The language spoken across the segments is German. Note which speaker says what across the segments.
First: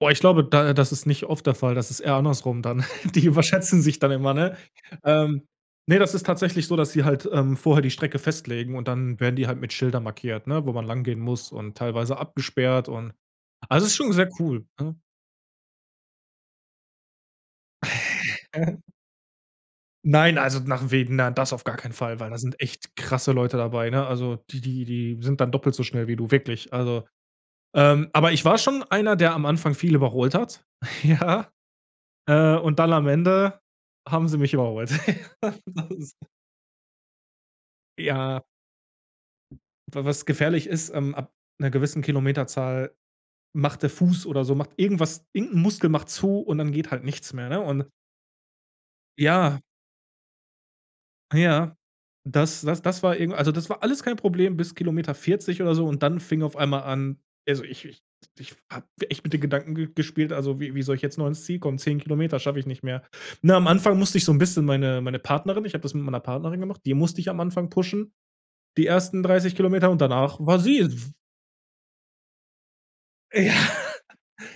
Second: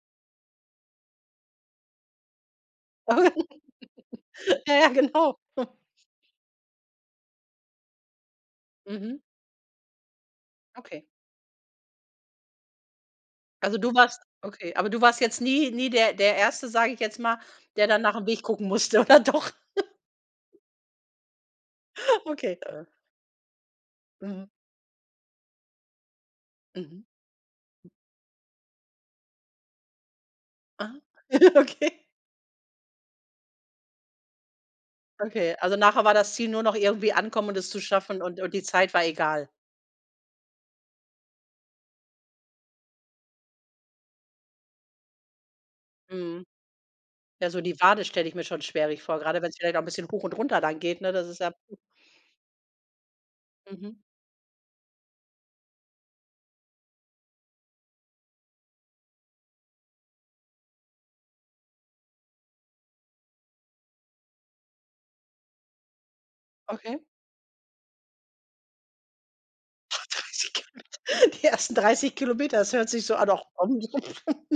Speaker 1: Boah, ich glaube, da äh, das ist nicht oft der Fall, das ist eher andersrum dann. Die überschätzen sich dann immer, ne?
Speaker 2: Ja, ja genau.
Speaker 1: Ähm, ne, das ist tatsächlich so, dass sie halt, ähm, vorher die Strecke festlegen und dann
Speaker 2: Mhm.
Speaker 1: werden die halt mit Schildern markiert, ne, wo man lang
Speaker 2: Okay
Speaker 1: gehen muss und teilweise abgesperrt und
Speaker 2: Also,
Speaker 1: also,
Speaker 2: du
Speaker 1: ist schon
Speaker 2: machst
Speaker 1: sehr cool,
Speaker 2: Okay, aber
Speaker 1: ne?
Speaker 2: du warst jetzt nie nie der der 1., sage ich jetzt mal, der dann nach dem Weg gucken musste, oder doch?
Speaker 1: Nein, also nach Wegen na das auf gar keinen Fall, weil da
Speaker 2: Okay.
Speaker 1: sind echt krasse Leute dabei, ne? Also,
Speaker 2: Mhm.
Speaker 1: die die die sind dann doppelt so schnell wie du, wirklich.
Speaker 2: Mhm.
Speaker 1: Also ähm, aber ich war schon einer, der am Anfang viel überholt hat,
Speaker 2: Ah.
Speaker 1: ja?
Speaker 2: Okay.
Speaker 1: Äh, und dann am Ende haben sie mich überholt. Ja,
Speaker 2: Okay, also
Speaker 1: das
Speaker 2: nachher war
Speaker 1: ist
Speaker 2: das Ziel nur noch irgendwie ankommen und es zu schaffen und
Speaker 1: Ja.
Speaker 2: und die Zeit war egal.
Speaker 1: Wa was gefährlich ist, ähm, ab 'ner gewissen Kilometerzahl macht der Fuß oder so macht irgendwas, irgend 'n Muskel macht zu
Speaker 2: Mhm.
Speaker 1: und dann geht halt nichts mehr,
Speaker 2: Ja,
Speaker 1: ne?
Speaker 2: so die
Speaker 1: Und
Speaker 2: Wade stelle ich mir schon schwerlich vor, gerade wenn es
Speaker 1: Ja.
Speaker 2: vielleicht auch 'n bisschen hoch und runter dann geht, ne? Das ist ja
Speaker 1: Ja, das das das war irgend also das war
Speaker 2: Mhm.
Speaker 1: alles kein Problem bis Kilometer 40 oder so und dann fing auf einmal an also, ich ich ich habe echt mit den Gedanken ge gespielt, also, wie wie soll ich jetzt noch ins Ziel kommen? 10 Kilometer schaffe ich nicht mehr. Na, am Anfang musste ich so 'n bisschen meine meine Partnerin ich habe das mit meiner Partnerin gemacht, die
Speaker 2: Okay.
Speaker 1: musste ich am Anfang pushen, die ersten 30 Kilometer und
Speaker 2: Ah,
Speaker 1: danach
Speaker 2: 30
Speaker 1: war sie, äh, dw
Speaker 2: Kilometer Die ersten 30 Kilometer, das hört sich so an: „Ah doch
Speaker 1: Ja.
Speaker 2: komm.“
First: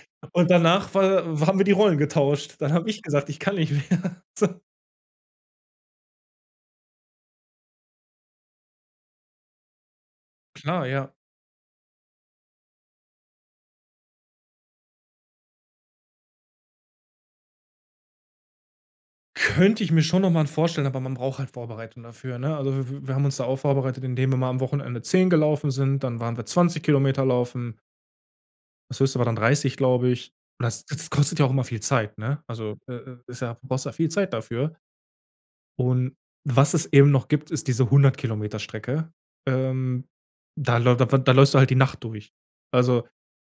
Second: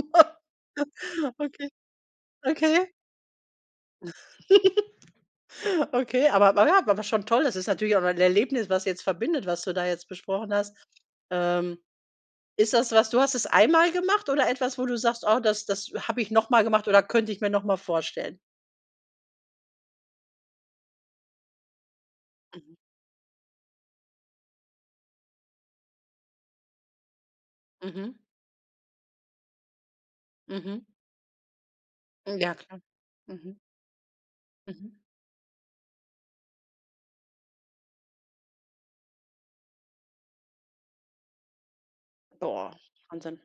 Speaker 1: Und danach war haben wir
Speaker 2: Okay.
Speaker 1: die Rollen getauscht. Dann habe
Speaker 2: Okay.
Speaker 1: ich gesagt: „Ich kann nicht mehr so.“
Speaker 2: Okay, aber, naja aber schon toll. Es ist natürlich auch ein Erlebnis, was jetzt verbindet, was du da jetzt besprochen hast.
Speaker 1: Klar, ja.
Speaker 2: Ähm, ist das was du hast es einmal gemacht oder etwas, wo du sagst: Oh, das das habe ich noch mal gemacht oder könnte ich mir noch mal vorstellen?
Speaker 1: Könnte ich mir schon noch man vorstellen, aber man braucht halt Vorbereitung dafür, ne? Also
Speaker 2: Mhm.
Speaker 1: w w wir haben uns da auch vorbereitet, indem wir mal am Wochenende 10 gelaufen sind, dann waren wir 20 Kilometer laufen
Speaker 2: Mhm.
Speaker 1: das höchste war dann 30, glaube ich.
Speaker 2: Mhm.
Speaker 1: Das das kostet ja auch immer viel Zeit, ne?
Speaker 2: Ja
Speaker 1: Also,
Speaker 2: klar.
Speaker 1: äh, äh, ist
Speaker 2: Mhm.
Speaker 1: ja brauchst ja viel Zeit dafür.
Speaker 2: Mhm.
Speaker 1: Und was es eben noch gibt, ist diese 100- Kilometer-Strecke. Ähm, da läuft wa da läufst du halt die Nacht durch.
Speaker 2: Boah.
Speaker 1: Also
Speaker 2: Wahnsinn.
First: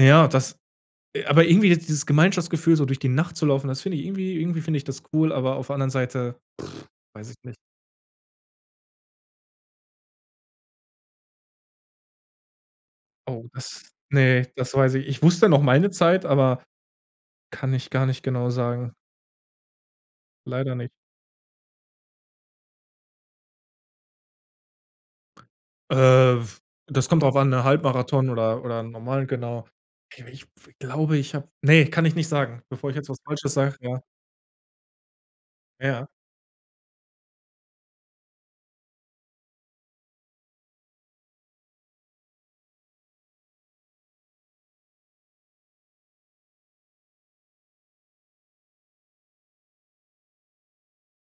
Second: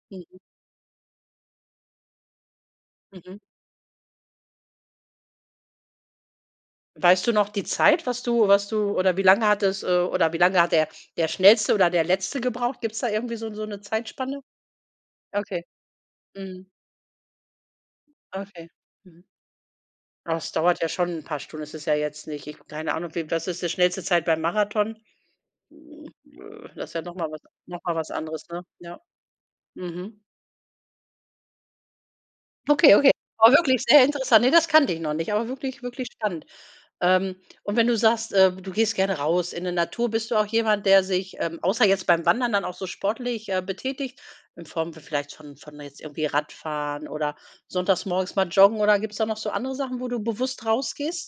Speaker 1: ja,
Speaker 2: Mhm.
Speaker 1: das äh, aber irgendwie ist dieses Gemeinschaftsgefühl, so durch die Nacht
Speaker 2: Mhm.
Speaker 1: zu laufen, das finde ich irgendwie irgendwie finde ich das cool, aber auf der anderen Seite,
Speaker 2: Weißt
Speaker 1: weiß
Speaker 2: du
Speaker 1: ich
Speaker 2: noch
Speaker 1: nicht.
Speaker 2: die Zeit, was du was du oder wie lange hattest äh, oder wie lange hat der der Schnellste oder der Letzte gebraucht? Gibt es da irgendwie
Speaker 1: Oh,
Speaker 2: so so 'ne
Speaker 1: das
Speaker 2: Zeitspanne?
Speaker 1: ne, das weiß ich Ich wusste noch
Speaker 2: Okay.
Speaker 1: meine Zeit, aber
Speaker 2: Mhm.
Speaker 1: kann ich gar nicht genau
Speaker 2: Okay.
Speaker 1: sagen.
Speaker 2: Mhm. Oh, das
Speaker 1: Leider
Speaker 2: dauert ja
Speaker 1: nicht.
Speaker 2: schon 'n paar Stunden, ist es ja jetzt nicht ich keine Ahnung, wie was ist die schnellste Zeit beim Marathon?
Speaker 1: Äh, w
Speaker 2: Das ist ja
Speaker 1: das
Speaker 2: noch
Speaker 1: kommt
Speaker 2: mal
Speaker 1: drauf
Speaker 2: was
Speaker 1: an, ne,
Speaker 2: noch mal was
Speaker 1: Halbmarathon
Speaker 2: anderes, ne?
Speaker 1: oder oder 'n
Speaker 2: Ja.
Speaker 1: Normal genau.
Speaker 2: Mhm.
Speaker 1: Ich ich glaube, ich habe ne, kann ich nicht sagen, bevor ich
Speaker 2: Okay,
Speaker 1: jetzt
Speaker 2: okay.
Speaker 1: was
Speaker 2: War
Speaker 1: Falsches sage,
Speaker 2: wirklich
Speaker 1: ja.
Speaker 2: sehr interessant. Ne, das kannte ich noch nicht, aber wirklich,
Speaker 1: Ja.
Speaker 2: wirklich spannend. Ähm. Und wenn du sagst, äh, du gehst gerne raus in 'ne Natur, bist du auch jemand, der sich, ähm, außer jetzt beim Wandern dann auch so sportlich, äh, betätigt, in Form vielleicht von von jetzt irgendwie Radfahren oder sonntags morgens mal joggen oder gibt's da noch so andere Sachen, wo du bewusst rausgehst?